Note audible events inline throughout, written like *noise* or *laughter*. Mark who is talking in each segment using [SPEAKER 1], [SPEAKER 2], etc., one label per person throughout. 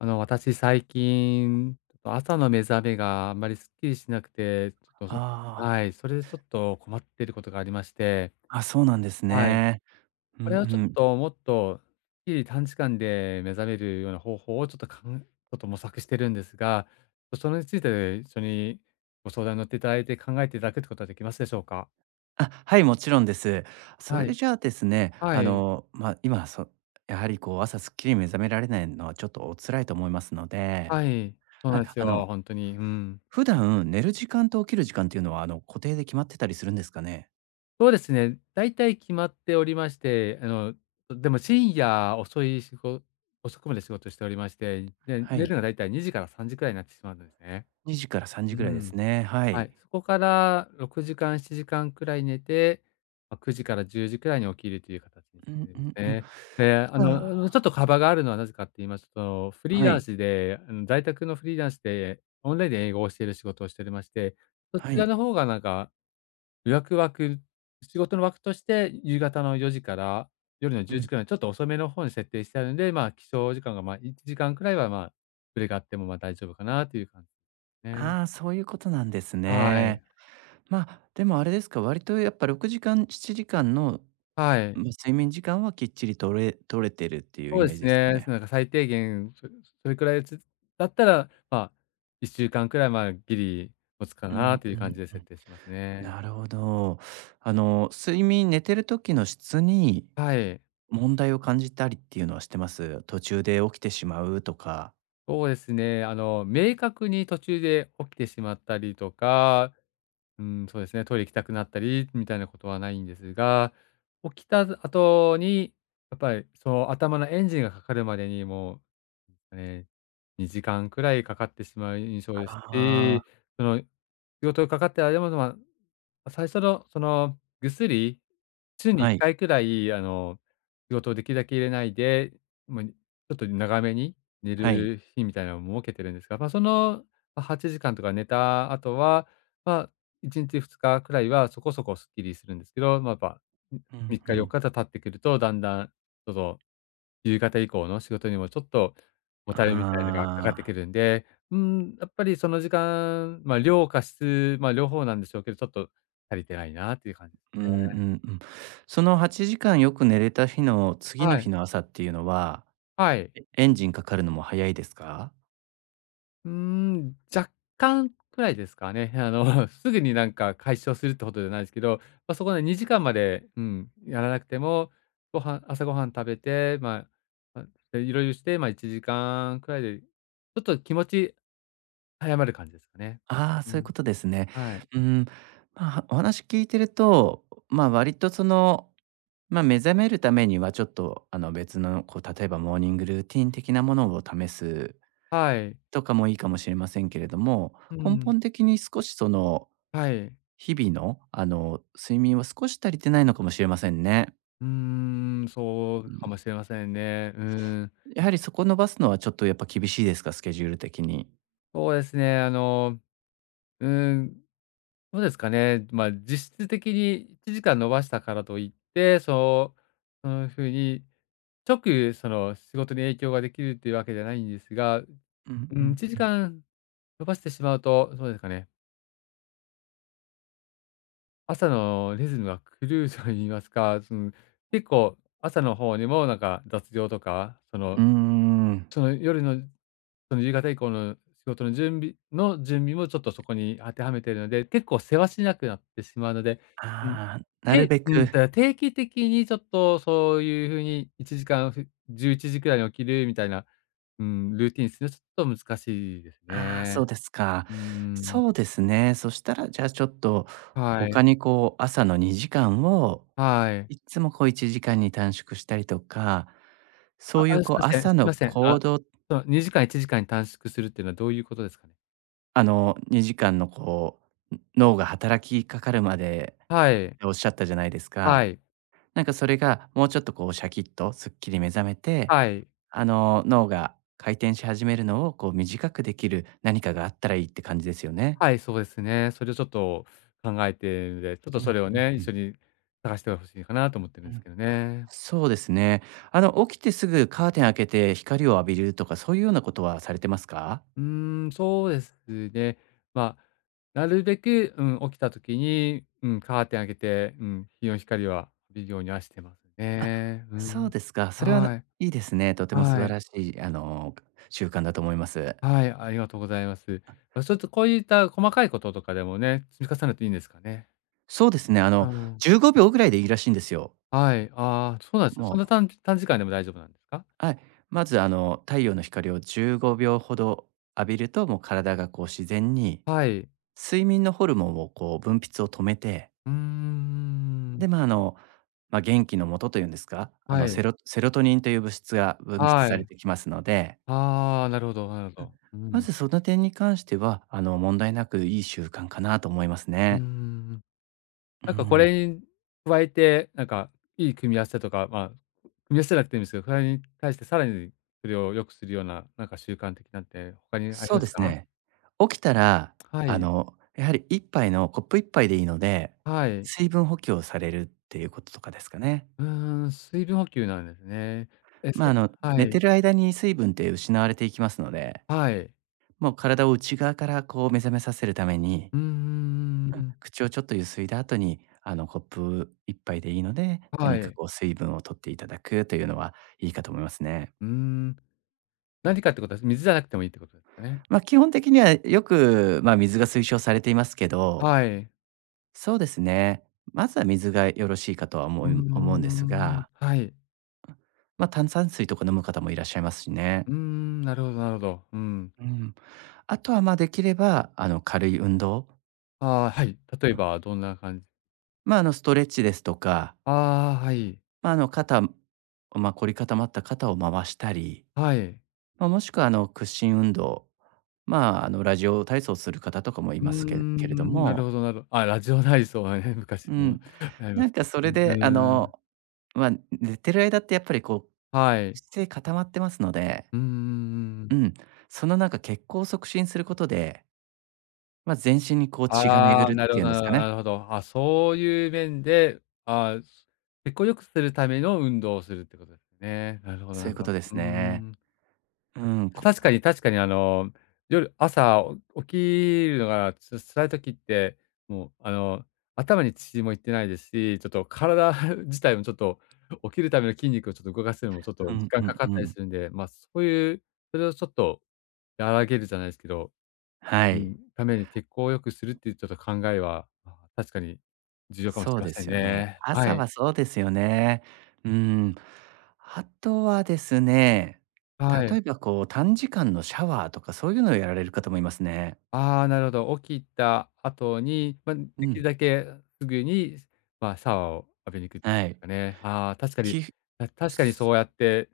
[SPEAKER 1] あの、私最近、ちょっと朝の目覚めがあんまりすっきりしなくて、ちょっと、
[SPEAKER 2] あ
[SPEAKER 1] はい、それでちょっと困っていることがありまして、
[SPEAKER 2] あ、そうなんです
[SPEAKER 1] はい、
[SPEAKER 2] ね。うん
[SPEAKER 1] こ
[SPEAKER 2] う
[SPEAKER 1] れをちょっ
[SPEAKER 2] ん。
[SPEAKER 1] ともっとすっきり短時間で目覚めるような方法をちょっとちょっと模索してるんですが、それについて一緒にご相談に乗っていただいて考えていただくってことはできますでしょうか？
[SPEAKER 2] あ、はい、もちろんです。そ
[SPEAKER 1] は
[SPEAKER 2] れ
[SPEAKER 1] い、
[SPEAKER 2] じゃあですね、
[SPEAKER 1] はい、
[SPEAKER 2] まあ、今、やはりこう朝すっきり目覚められないのはちょっとお辛いと思いますので、
[SPEAKER 1] はい、そう
[SPEAKER 2] は
[SPEAKER 1] なん
[SPEAKER 2] い、
[SPEAKER 1] ですよ、本当に、うん。
[SPEAKER 2] 普段寝る時間と起きる時間っていうのは、固定で決まってたりするんですかね？
[SPEAKER 1] そうですね。大体決まっておりまして、あの、でも深夜遅くまで仕事しておりまして、で、
[SPEAKER 2] は
[SPEAKER 1] 寝る
[SPEAKER 2] い、
[SPEAKER 1] のが大体2時から3時くらいになってしまうんですね。
[SPEAKER 2] 2時から3時
[SPEAKER 1] う
[SPEAKER 2] ぐらいで
[SPEAKER 1] ん。
[SPEAKER 2] すね。は
[SPEAKER 1] は
[SPEAKER 2] い。
[SPEAKER 1] い、そこから6時間、7時間くらい寝て、ま、9時から10時くらいに起きるという形にし
[SPEAKER 2] う
[SPEAKER 1] て
[SPEAKER 2] ん
[SPEAKER 1] る
[SPEAKER 2] う
[SPEAKER 1] んで
[SPEAKER 2] ん
[SPEAKER 1] す
[SPEAKER 2] うん。じ
[SPEAKER 1] ね。で、あ
[SPEAKER 2] ゃ
[SPEAKER 1] の、あのち
[SPEAKER 2] あ、
[SPEAKER 1] ょっと幅があるのはなぜかって言いますと、フリー
[SPEAKER 2] は
[SPEAKER 1] ラ
[SPEAKER 2] い、
[SPEAKER 1] ンスで、あの、在宅のフリーランスで、オンラインで英語を教える仕事をしておりまして、そち
[SPEAKER 2] は
[SPEAKER 1] ら
[SPEAKER 2] い。
[SPEAKER 1] の方がなんかワクワク仕事の枠として、夕方の4時から夜の
[SPEAKER 2] う
[SPEAKER 1] 10
[SPEAKER 2] ん。
[SPEAKER 1] 時くらい、ちょっと遅めの方に設定してあるんで、まあ、起床時間が、ま、1時間くらいは、まあ、ブレがあっても、ま、大丈夫かなという感じですね。
[SPEAKER 2] ああ、そういうことなんです
[SPEAKER 1] はい。
[SPEAKER 2] ね。まあ、でもあれですか、割とやっぱ6時間、7時間の、
[SPEAKER 1] はい。
[SPEAKER 2] ま、睡眠時間はきっちり取れてるっていうイ
[SPEAKER 1] そうで
[SPEAKER 2] メージ
[SPEAKER 1] す
[SPEAKER 2] ですか
[SPEAKER 1] ね。
[SPEAKER 2] ね。
[SPEAKER 1] なんか最低限、それくらいだったら、まあ、1週間くらい、まあ、ギリ持つか
[SPEAKER 2] う
[SPEAKER 1] な
[SPEAKER 2] ん
[SPEAKER 1] とい
[SPEAKER 2] う
[SPEAKER 1] う感
[SPEAKER 2] ん
[SPEAKER 1] じで
[SPEAKER 2] う
[SPEAKER 1] 設
[SPEAKER 2] ん。
[SPEAKER 1] 定してますね。
[SPEAKER 2] なるほど。睡眠、寝てる時の質に
[SPEAKER 1] はい。
[SPEAKER 2] 問題を感じたりっていうのはしてます？途中で起きてしまうとか。
[SPEAKER 1] そうですね。あの、明確に途中で起きてしまったりとか、うん、そうですね、トイレ行きたくなったりみたいなことはないんですが、起きた後に、やっぱりその頭のエンジンがかかるまでにもう、ね、2時間くらいかかってしまう印象です
[SPEAKER 2] あ
[SPEAKER 1] し、
[SPEAKER 2] あ、
[SPEAKER 1] その仕事がかかってあれも、まあ、最初のそのぐっすり、週に1
[SPEAKER 2] はい、
[SPEAKER 1] 回くらい、あの、仕事をできるだけ入れないで、もうちょっと長めに寝
[SPEAKER 2] はい。
[SPEAKER 1] る日みたいなのも設けてるんですが、まあ、その、ま、8時間とか寝た後は、まあ、1日2日くらいはそこそこすっきりするんですけど、まあ、やっぱ、
[SPEAKER 2] うん
[SPEAKER 1] 3
[SPEAKER 2] う
[SPEAKER 1] 日4
[SPEAKER 2] ん。
[SPEAKER 1] 日と経ってくると、だんだん、ちょっと夕方以降の仕事にもちょっともたれみたいのがかかって
[SPEAKER 2] あ
[SPEAKER 1] く
[SPEAKER 2] あ、
[SPEAKER 1] るんで、うーん、やっぱりその時間、まあ、量か質、まあ、両方なんでしょうけど、ちょっと足りてないなっていう感じ。
[SPEAKER 2] うんうんうん。その8時間よく寝れた日の次の
[SPEAKER 1] は
[SPEAKER 2] 日
[SPEAKER 1] い、
[SPEAKER 2] の朝っていうのは、
[SPEAKER 1] はい。
[SPEAKER 2] エンジンかかるのも早いですか？
[SPEAKER 1] うーん、若干くらいですかね。*laughs* あの、*laughs* すぐになんか解消するってことじゃないですけど、まあ、そこで2時間まで、うん、やらなくても、朝ごはん食べて、まあ、ま、いろいろして、ま、1時間くらいで、ちょっと気持ち早まる感じですかね。
[SPEAKER 2] ああ、
[SPEAKER 1] う
[SPEAKER 2] そういう
[SPEAKER 1] ん、
[SPEAKER 2] ことですね。
[SPEAKER 1] はい、
[SPEAKER 2] うん、まあ、お話聞いてると、まあ、割とその、まあ、目覚めるためにはちょっと、別の、こう、例えばモーニングルーティン的なものを試す
[SPEAKER 1] はい。
[SPEAKER 2] とかもいいかもしれませんけれども、
[SPEAKER 1] う
[SPEAKER 2] 根
[SPEAKER 1] ん、
[SPEAKER 2] 本的に少しその、
[SPEAKER 1] はい。
[SPEAKER 2] 日々の、睡眠は少し足りてないのかもしれませんね。
[SPEAKER 1] うーん、そ
[SPEAKER 2] う
[SPEAKER 1] うかも
[SPEAKER 2] ん、
[SPEAKER 1] しれませんね。うん、
[SPEAKER 2] やはりそこ伸ばすのはちょっとやっぱ厳しいですか？スケジュール的に。
[SPEAKER 1] そうですね、あの、うん、どうですかね、まあ、実質的に1時間伸ばしたからといって、そう、そのふうに、直その仕事に影響ができるっていうわけじゃないんですが、
[SPEAKER 2] うん
[SPEAKER 1] う
[SPEAKER 2] う
[SPEAKER 1] ん、
[SPEAKER 2] ん
[SPEAKER 1] 1
[SPEAKER 2] うん。
[SPEAKER 1] 時間伸ばしてしまうと、そうですかね、朝のリズムが狂うと言いますか、その、結構朝の方にもなんか雑用とか、その
[SPEAKER 2] うーん。
[SPEAKER 1] その夜の、その夕方以降の仕事の準備もちょっとそこに当てはめているので、結構せわしなくなってしまうので、うん。
[SPEAKER 2] ああ、なる
[SPEAKER 1] で、
[SPEAKER 2] べ
[SPEAKER 1] うん、
[SPEAKER 2] く。
[SPEAKER 1] 定期的にちょっとそういう風に1時間11時くらいに起きるみたいな、うん、ルーティンするのちょっと難しいです
[SPEAKER 2] ああ、
[SPEAKER 1] ね。
[SPEAKER 2] そうですか。
[SPEAKER 1] うーん。
[SPEAKER 2] そうですね。そしたら、じゃあ、ちょっと
[SPEAKER 1] はい。
[SPEAKER 2] 他にこう、朝の2時間を、
[SPEAKER 1] はい。
[SPEAKER 2] いつもこう1時間に短縮したりとか、そ
[SPEAKER 1] あ、
[SPEAKER 2] ういう
[SPEAKER 1] あ、す
[SPEAKER 2] こ
[SPEAKER 1] い
[SPEAKER 2] う、
[SPEAKER 1] ません、
[SPEAKER 2] 朝
[SPEAKER 1] すい
[SPEAKER 2] の
[SPEAKER 1] ません。
[SPEAKER 2] 行
[SPEAKER 1] あ、
[SPEAKER 2] 動。
[SPEAKER 1] その2時間1時間に短縮するっていうのはどういうことですかね？
[SPEAKER 2] 2時間のこう、脳が働きかかるまで
[SPEAKER 1] は
[SPEAKER 2] っ
[SPEAKER 1] い。
[SPEAKER 2] ておっしゃったじゃないです
[SPEAKER 1] は
[SPEAKER 2] か。
[SPEAKER 1] い。
[SPEAKER 2] なんかそれがもうちょっとこう、シャキッとすっきり目覚めて、
[SPEAKER 1] はい。
[SPEAKER 2] 脳が回転し始めるのをこう、短くできる何かがあったらいいって感じですよね。
[SPEAKER 1] はい、そうですね。それをちょっと考えているので、ちょっ
[SPEAKER 2] う
[SPEAKER 1] と
[SPEAKER 2] ん、
[SPEAKER 1] それを
[SPEAKER 2] うん
[SPEAKER 1] ね、
[SPEAKER 2] う
[SPEAKER 1] 一
[SPEAKER 2] ん、
[SPEAKER 1] 緒に探してほしいかなと思ってる
[SPEAKER 2] う
[SPEAKER 1] んです
[SPEAKER 2] ん。
[SPEAKER 1] けどね。
[SPEAKER 2] そうですね。起きてすぐカーテン開けて光を浴びるとか、そういうようなことはされてますか？
[SPEAKER 1] うーん、そうですね。まあ、なるべく、うん、起きた時に、うん、カーテン開けて、うん、日の光は浴びるようにはしてます
[SPEAKER 2] あ、
[SPEAKER 1] ね。う
[SPEAKER 2] そう
[SPEAKER 1] ん。
[SPEAKER 2] ですか。それは、
[SPEAKER 1] はい。
[SPEAKER 2] いいですね。とても素
[SPEAKER 1] は
[SPEAKER 2] 晴
[SPEAKER 1] い。
[SPEAKER 2] らしい、習慣だと思います。
[SPEAKER 1] はい、ありがとうございます。ま、ちょっとこういった細かいこととかでもね、積み重ねていいんですかね？
[SPEAKER 2] そうですね。
[SPEAKER 1] うん。
[SPEAKER 2] 15秒ぐらいでいいらしいんですよ。
[SPEAKER 1] はい。ああ、そうなんですね。
[SPEAKER 2] も
[SPEAKER 1] そんな
[SPEAKER 2] う、
[SPEAKER 1] 短時間でも大丈夫なんですか？
[SPEAKER 2] はい。まず、太陽の光を15秒ほど浴びると、もう体がこう自然に、
[SPEAKER 1] はい。
[SPEAKER 2] 睡眠のホルモンをこう分泌を止めて、
[SPEAKER 1] うーん。
[SPEAKER 2] で、まあ、まあ、元気のもとというんですか、
[SPEAKER 1] はい。
[SPEAKER 2] セロトニンという物質が分泌
[SPEAKER 1] は
[SPEAKER 2] され
[SPEAKER 1] い。
[SPEAKER 2] てきますので、
[SPEAKER 1] ああ、なるほど、なるほど。う
[SPEAKER 2] ま
[SPEAKER 1] ん。
[SPEAKER 2] ずその点に関しては、問題なくいい習慣かなと思います
[SPEAKER 1] うー
[SPEAKER 2] ね。
[SPEAKER 1] ん。
[SPEAKER 2] う
[SPEAKER 1] なんかこ
[SPEAKER 2] ん、
[SPEAKER 1] れに加えて、なんかいい組み合わせとか、まあ、組み合わせじゃなくていいんですけど、それに対してさらにそれを良くするような、なんか習慣的なんて他にあり
[SPEAKER 2] そう
[SPEAKER 1] ま
[SPEAKER 2] で
[SPEAKER 1] す
[SPEAKER 2] す
[SPEAKER 1] か？
[SPEAKER 2] ね。起きたら、
[SPEAKER 1] はい。
[SPEAKER 2] やはり一杯のコップ一杯でいいので、
[SPEAKER 1] はい。
[SPEAKER 2] 水分補給をされるっていうこととかですかね。
[SPEAKER 1] うーん、水分補給なんですね。え、
[SPEAKER 2] まあ、
[SPEAKER 1] そは
[SPEAKER 2] 寝て
[SPEAKER 1] い。
[SPEAKER 2] る間に水分って失われていきますので、
[SPEAKER 1] はい。
[SPEAKER 2] もう体を内側からこう目覚めさせるために
[SPEAKER 1] うんんん。
[SPEAKER 2] 口をちょっとゆすいだ後に、コップ一杯でいいので、
[SPEAKER 1] は
[SPEAKER 2] 何か
[SPEAKER 1] い。
[SPEAKER 2] こう水分を取っていただくというのはいいかと思いますね。
[SPEAKER 1] うーん。何かってことは水じゃなくてもいいってことですかね？
[SPEAKER 2] まあ、基本的にはよく、まあ、水が推奨されていますけど、
[SPEAKER 1] はい。
[SPEAKER 2] そうですね、まずは水がよろしいかとは思
[SPEAKER 1] うー
[SPEAKER 2] う思うんです
[SPEAKER 1] ん、
[SPEAKER 2] が、
[SPEAKER 1] はい。
[SPEAKER 2] まあ、炭酸水とか飲む方もいらっしゃいますしね。
[SPEAKER 1] うーん、なるほど、なるほど。うん。
[SPEAKER 2] うん。あとは、ま、できれば、軽い運動、
[SPEAKER 1] ああ、はい。例えばどんな感じ。
[SPEAKER 2] まあ、ストレッチですとか、
[SPEAKER 1] ああ、はい。
[SPEAKER 2] まあ、まあ、凝り固まった肩を回したり、
[SPEAKER 1] はい。
[SPEAKER 2] まあ、もしくは、屈伸運動、まあ、ラジオ体操する方とかもい
[SPEAKER 1] うー
[SPEAKER 2] ますけけれど
[SPEAKER 1] ん、なる
[SPEAKER 2] も、
[SPEAKER 1] ほどなるあ、ラジオ体操はね、*laughs* 昔
[SPEAKER 2] う
[SPEAKER 1] の
[SPEAKER 2] ん、
[SPEAKER 1] ありま
[SPEAKER 2] なん
[SPEAKER 1] す
[SPEAKER 2] か
[SPEAKER 1] ね。
[SPEAKER 2] それ
[SPEAKER 1] う
[SPEAKER 2] で、
[SPEAKER 1] ーん、
[SPEAKER 2] まあ、寝てる間ってやっぱりこ
[SPEAKER 1] は
[SPEAKER 2] う、
[SPEAKER 1] い。
[SPEAKER 2] 姿勢固まってますので、
[SPEAKER 1] うんん。
[SPEAKER 2] うん、そのなんか血行を促進することで、まあ、全身にこう血が
[SPEAKER 1] ああ、
[SPEAKER 2] 巡るっ
[SPEAKER 1] なる
[SPEAKER 2] て
[SPEAKER 1] ほ
[SPEAKER 2] いうん
[SPEAKER 1] ど、
[SPEAKER 2] で
[SPEAKER 1] な
[SPEAKER 2] す
[SPEAKER 1] るほ
[SPEAKER 2] か
[SPEAKER 1] ど、
[SPEAKER 2] ね。
[SPEAKER 1] なるほど。あ、そういう面で、ああ、血行良くするための運動をするってことですね。なるほど、
[SPEAKER 2] そう
[SPEAKER 1] な
[SPEAKER 2] いう
[SPEAKER 1] る
[SPEAKER 2] こ
[SPEAKER 1] ほ
[SPEAKER 2] と
[SPEAKER 1] ど。
[SPEAKER 2] で
[SPEAKER 1] う
[SPEAKER 2] す
[SPEAKER 1] ー
[SPEAKER 2] ね。
[SPEAKER 1] ん。
[SPEAKER 2] うん、
[SPEAKER 1] 確かに、確かに、あの、朝起きるのがちょっと辛い時って、もう、あの、頭に血もいってないですし、ちょっと体 *laughs* 自体もちょっと起きるための筋肉をちょっと動かすのもちょっと
[SPEAKER 2] う
[SPEAKER 1] 時
[SPEAKER 2] ん
[SPEAKER 1] 間
[SPEAKER 2] う
[SPEAKER 1] か
[SPEAKER 2] ん
[SPEAKER 1] かっ
[SPEAKER 2] う
[SPEAKER 1] たり
[SPEAKER 2] ん。
[SPEAKER 1] するんで、ま、あそういう、それをちょっと和らげるじゃないですけど、
[SPEAKER 2] は
[SPEAKER 1] う
[SPEAKER 2] い。
[SPEAKER 1] ん、ために血行を良くするっていうちょっと考えは、まあ、確かに重要かもし
[SPEAKER 2] そ
[SPEAKER 1] れ
[SPEAKER 2] う
[SPEAKER 1] ま
[SPEAKER 2] で
[SPEAKER 1] せん
[SPEAKER 2] すよね。
[SPEAKER 1] ね。は
[SPEAKER 2] 朝
[SPEAKER 1] い。
[SPEAKER 2] はそうですよね。うん。あとはですね、
[SPEAKER 1] はい。
[SPEAKER 2] 例えばこう短時間のシャワーとかそういうのをやられる方もいますね。
[SPEAKER 1] ああ、なるほど。起きた後に、ま、
[SPEAKER 2] う
[SPEAKER 1] できる
[SPEAKER 2] ん。
[SPEAKER 1] だけすぐに、まあ、シャワーを浴びに行くで
[SPEAKER 2] はい。
[SPEAKER 1] すかね。ああ、確かに、
[SPEAKER 2] きす
[SPEAKER 1] 確かにそうやって、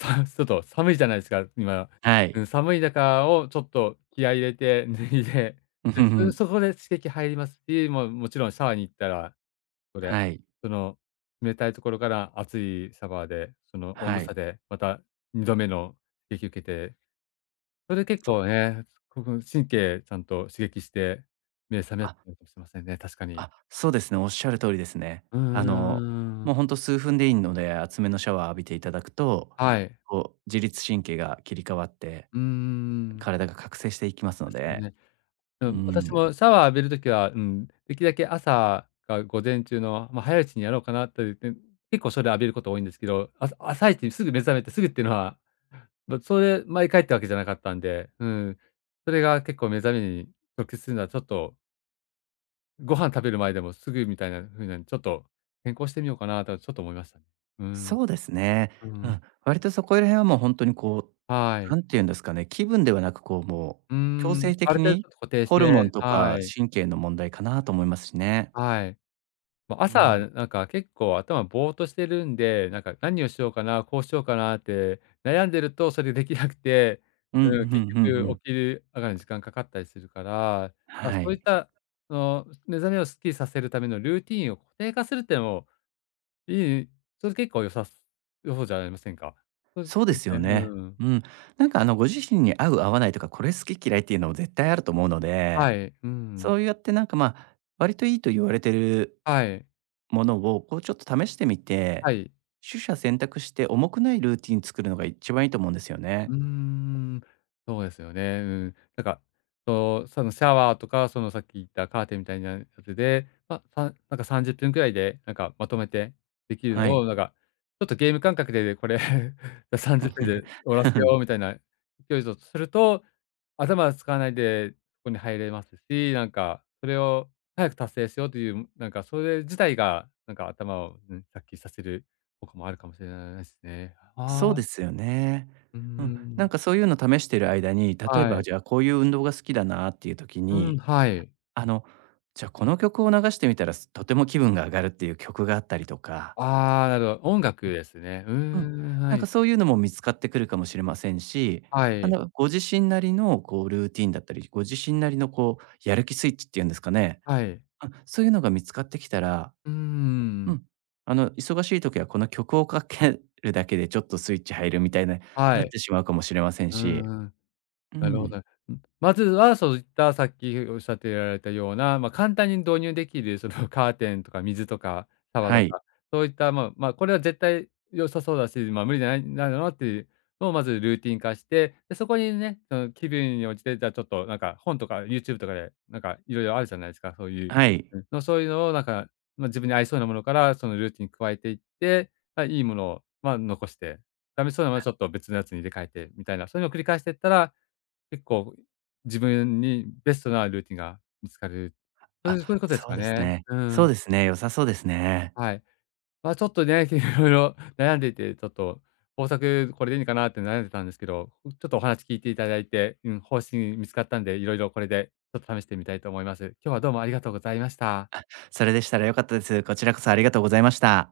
[SPEAKER 1] ちょっと寒いじゃないですか、今。
[SPEAKER 2] は
[SPEAKER 1] う
[SPEAKER 2] い。
[SPEAKER 1] ん、寒い中をちょっと気合い入れて脱いで、
[SPEAKER 2] *laughs* うん、ふ
[SPEAKER 1] で、
[SPEAKER 2] んふん。
[SPEAKER 1] そこで刺激入りますし、もちろんシャワーに行ったら、それ、
[SPEAKER 2] はい。
[SPEAKER 1] その冷たいところから熱いシャワーで、その温度
[SPEAKER 2] はい。
[SPEAKER 1] 差でまた2度目の刺激受けて、それ結
[SPEAKER 2] そう。
[SPEAKER 1] 構ね、ここ神経ちゃんと刺激して、目覚めや
[SPEAKER 2] あ、
[SPEAKER 1] すくなるかもしれませんね、確かに。
[SPEAKER 2] あ、そうですね、おっしゃる通りですね。
[SPEAKER 1] うん、うん、うん、うん。
[SPEAKER 2] もうほんと数分でいいので、熱めのシャワー浴びていただくと、
[SPEAKER 1] はい。
[SPEAKER 2] こう自律神経が切り替わって、
[SPEAKER 1] うん。ん
[SPEAKER 2] 体が覚醒していきますの
[SPEAKER 1] 確かに
[SPEAKER 2] で。
[SPEAKER 1] ね。う
[SPEAKER 2] う
[SPEAKER 1] ん、私
[SPEAKER 2] ん。
[SPEAKER 1] もシャワー浴びるときは、うん、できるだけ朝か午前中の、ま、早いうちにやろうかなというて結構それ浴びること多いんですけど、朝一にすぐ目覚めてすぐっていうのは、ま、それ毎回ってわけじゃなかったんで、うん、それが結構目覚めに直結するのはちょっとご飯食べる前でもすぐみたいな風な、ちょっと変更してみようかなとちょっと思いましたね。うーん、
[SPEAKER 2] そうですね。
[SPEAKER 1] う
[SPEAKER 2] う
[SPEAKER 1] ん、
[SPEAKER 2] ん、割とそこら辺はもう本当にこ
[SPEAKER 1] は
[SPEAKER 2] う、な
[SPEAKER 1] い。
[SPEAKER 2] んて言うんですかね、気分ではなく、こう、もう
[SPEAKER 1] うー
[SPEAKER 2] 強
[SPEAKER 1] ん、
[SPEAKER 2] 制
[SPEAKER 1] あ
[SPEAKER 2] 的
[SPEAKER 1] る程度ち
[SPEAKER 2] に
[SPEAKER 1] ょっと固定し
[SPEAKER 2] ホルモン
[SPEAKER 1] て、
[SPEAKER 2] と
[SPEAKER 1] は
[SPEAKER 2] か
[SPEAKER 1] い、
[SPEAKER 2] 神経の問題かなと思いますしね。
[SPEAKER 1] はい。ま、
[SPEAKER 2] う
[SPEAKER 1] 朝
[SPEAKER 2] ん。
[SPEAKER 1] なんか結構頭ぼーっとしてるんで、なんか何をしようかな、こうしようかなって悩んでるとそれできなくて、
[SPEAKER 2] うん、うんう
[SPEAKER 1] うん、
[SPEAKER 2] ん
[SPEAKER 1] 結
[SPEAKER 2] う
[SPEAKER 1] 局
[SPEAKER 2] ん。
[SPEAKER 1] 起きる上がるのに時間かかったりするから、ま、そ
[SPEAKER 2] は
[SPEAKER 1] うい
[SPEAKER 2] い。
[SPEAKER 1] った、その目覚めをすっきりさせるためのルーティンを固定化するってのもいい、それ結構良さす良そうじゃありませんか。そうです
[SPEAKER 2] そう
[SPEAKER 1] そ
[SPEAKER 2] で
[SPEAKER 1] うです
[SPEAKER 2] すよ
[SPEAKER 1] ね、
[SPEAKER 2] ね。
[SPEAKER 1] うん。
[SPEAKER 2] うん。なんか、ご自身に合う合わないとか、これ好き嫌いっていうのも絶対あると思うので、
[SPEAKER 1] はい、うん。
[SPEAKER 2] そうやってなんか、まあ、割といいと言われてる
[SPEAKER 1] はい、
[SPEAKER 2] ものを、こうちょっと試してみて、
[SPEAKER 1] はい。
[SPEAKER 2] 取捨選択して重くないルーティン作るのが一番いいと思うんですよ
[SPEAKER 1] う
[SPEAKER 2] ね。
[SPEAKER 1] ーん、そうですよね。うん。なんか、そう、そのシャワーとか、そのさっき言ったカーテンみたいなやつで、まあ、さんなんか30分くらいで、なんかまとめてできるの
[SPEAKER 2] はい。
[SPEAKER 1] を、なんか、ちょっとゲーム感覚でこれ *laughs*、じゃ30分で終わらせ
[SPEAKER 2] *laughs*
[SPEAKER 1] ようみたいな勢いだとすると、頭使わないでそこに入れますし、なんか、それを早く達成しようという、なんかそれ自体が、なんか頭を、うん、殺気させる効果もあるかもしれないですね。あ
[SPEAKER 2] そう
[SPEAKER 1] あ、
[SPEAKER 2] ですよね。
[SPEAKER 1] うー
[SPEAKER 2] うん、なん
[SPEAKER 1] ん。
[SPEAKER 2] かそういうの試してる間に、例え
[SPEAKER 1] は
[SPEAKER 2] ば
[SPEAKER 1] い。
[SPEAKER 2] じゃあこういう運動が好きだなっていう時
[SPEAKER 1] うん、
[SPEAKER 2] に、
[SPEAKER 1] はい。
[SPEAKER 2] あの、じゃあこの曲を流してみたら、とても気分が上がるっていう曲があったりとか、
[SPEAKER 1] ああ、なるほど。音楽ですね。うー
[SPEAKER 2] うん、
[SPEAKER 1] ん、
[SPEAKER 2] な
[SPEAKER 1] は
[SPEAKER 2] んか
[SPEAKER 1] い。
[SPEAKER 2] そういうのも見つかってくるかもしれませんし、
[SPEAKER 1] はい。
[SPEAKER 2] ご自身なりのこうルーティンだったり、ご自身なりのこうやる気スイッチっていうんですかね、
[SPEAKER 1] はい。
[SPEAKER 2] あ、そういうのが見つかってきたら。
[SPEAKER 1] うー
[SPEAKER 2] う
[SPEAKER 1] ん。
[SPEAKER 2] ん。忙しい時はこの曲をかけるだけでちょっとスイッチ入るみたいな、
[SPEAKER 1] は
[SPEAKER 2] なっ
[SPEAKER 1] い。
[SPEAKER 2] てしまうかもしれません
[SPEAKER 1] うー
[SPEAKER 2] し。
[SPEAKER 1] ん。
[SPEAKER 2] う
[SPEAKER 1] なるほ
[SPEAKER 2] ん。
[SPEAKER 1] ど。ん、まずはそういった、さっきおっしゃってられたような、まあ、簡単に導入できる、その *laughs*、カーテンとか水とかシャワー
[SPEAKER 2] は
[SPEAKER 1] と
[SPEAKER 2] い。
[SPEAKER 1] か、そういった、まあまあ、これは絶対良さそうだし、まあ、無理じゃないなのなっていうのをまずルーティン化して、で、そこにね、その、気分に応じて、じゃあ、ちょっと、なんか、本とか YouTube とかで、なんか、いろいろあるじゃないですか、そういう。
[SPEAKER 2] はい。
[SPEAKER 1] うん。の、そういうのを、なんか、まあ、自分に合いそうなものから、その、ルーティンに加えていって、まあ、いいものを、まあ、残して、ダメそうなものはちょっと別のやつに入れ替えてみたいな、そういうのを繰り返していったら結構、自分にベストなルーティンが見つかる。そう
[SPEAKER 2] あ、
[SPEAKER 1] いうことです
[SPEAKER 2] そう
[SPEAKER 1] か
[SPEAKER 2] です
[SPEAKER 1] ね。
[SPEAKER 2] ね。
[SPEAKER 1] う
[SPEAKER 2] そう
[SPEAKER 1] ん。
[SPEAKER 2] ですね、良さそうですね。
[SPEAKER 1] はい。まあ、ちょっとね、*laughs* いろいろ悩んでいて、ちょっと方策これでいいのかなって悩んでたんですけど、ちょっとお話聞いていただいて、うん、方針見つかったんで、いろいろこれでちょっと試してみたいと思います。今日はどうもありがとうございました。
[SPEAKER 2] それでしたら良かったです。こちらこそありがとうございました。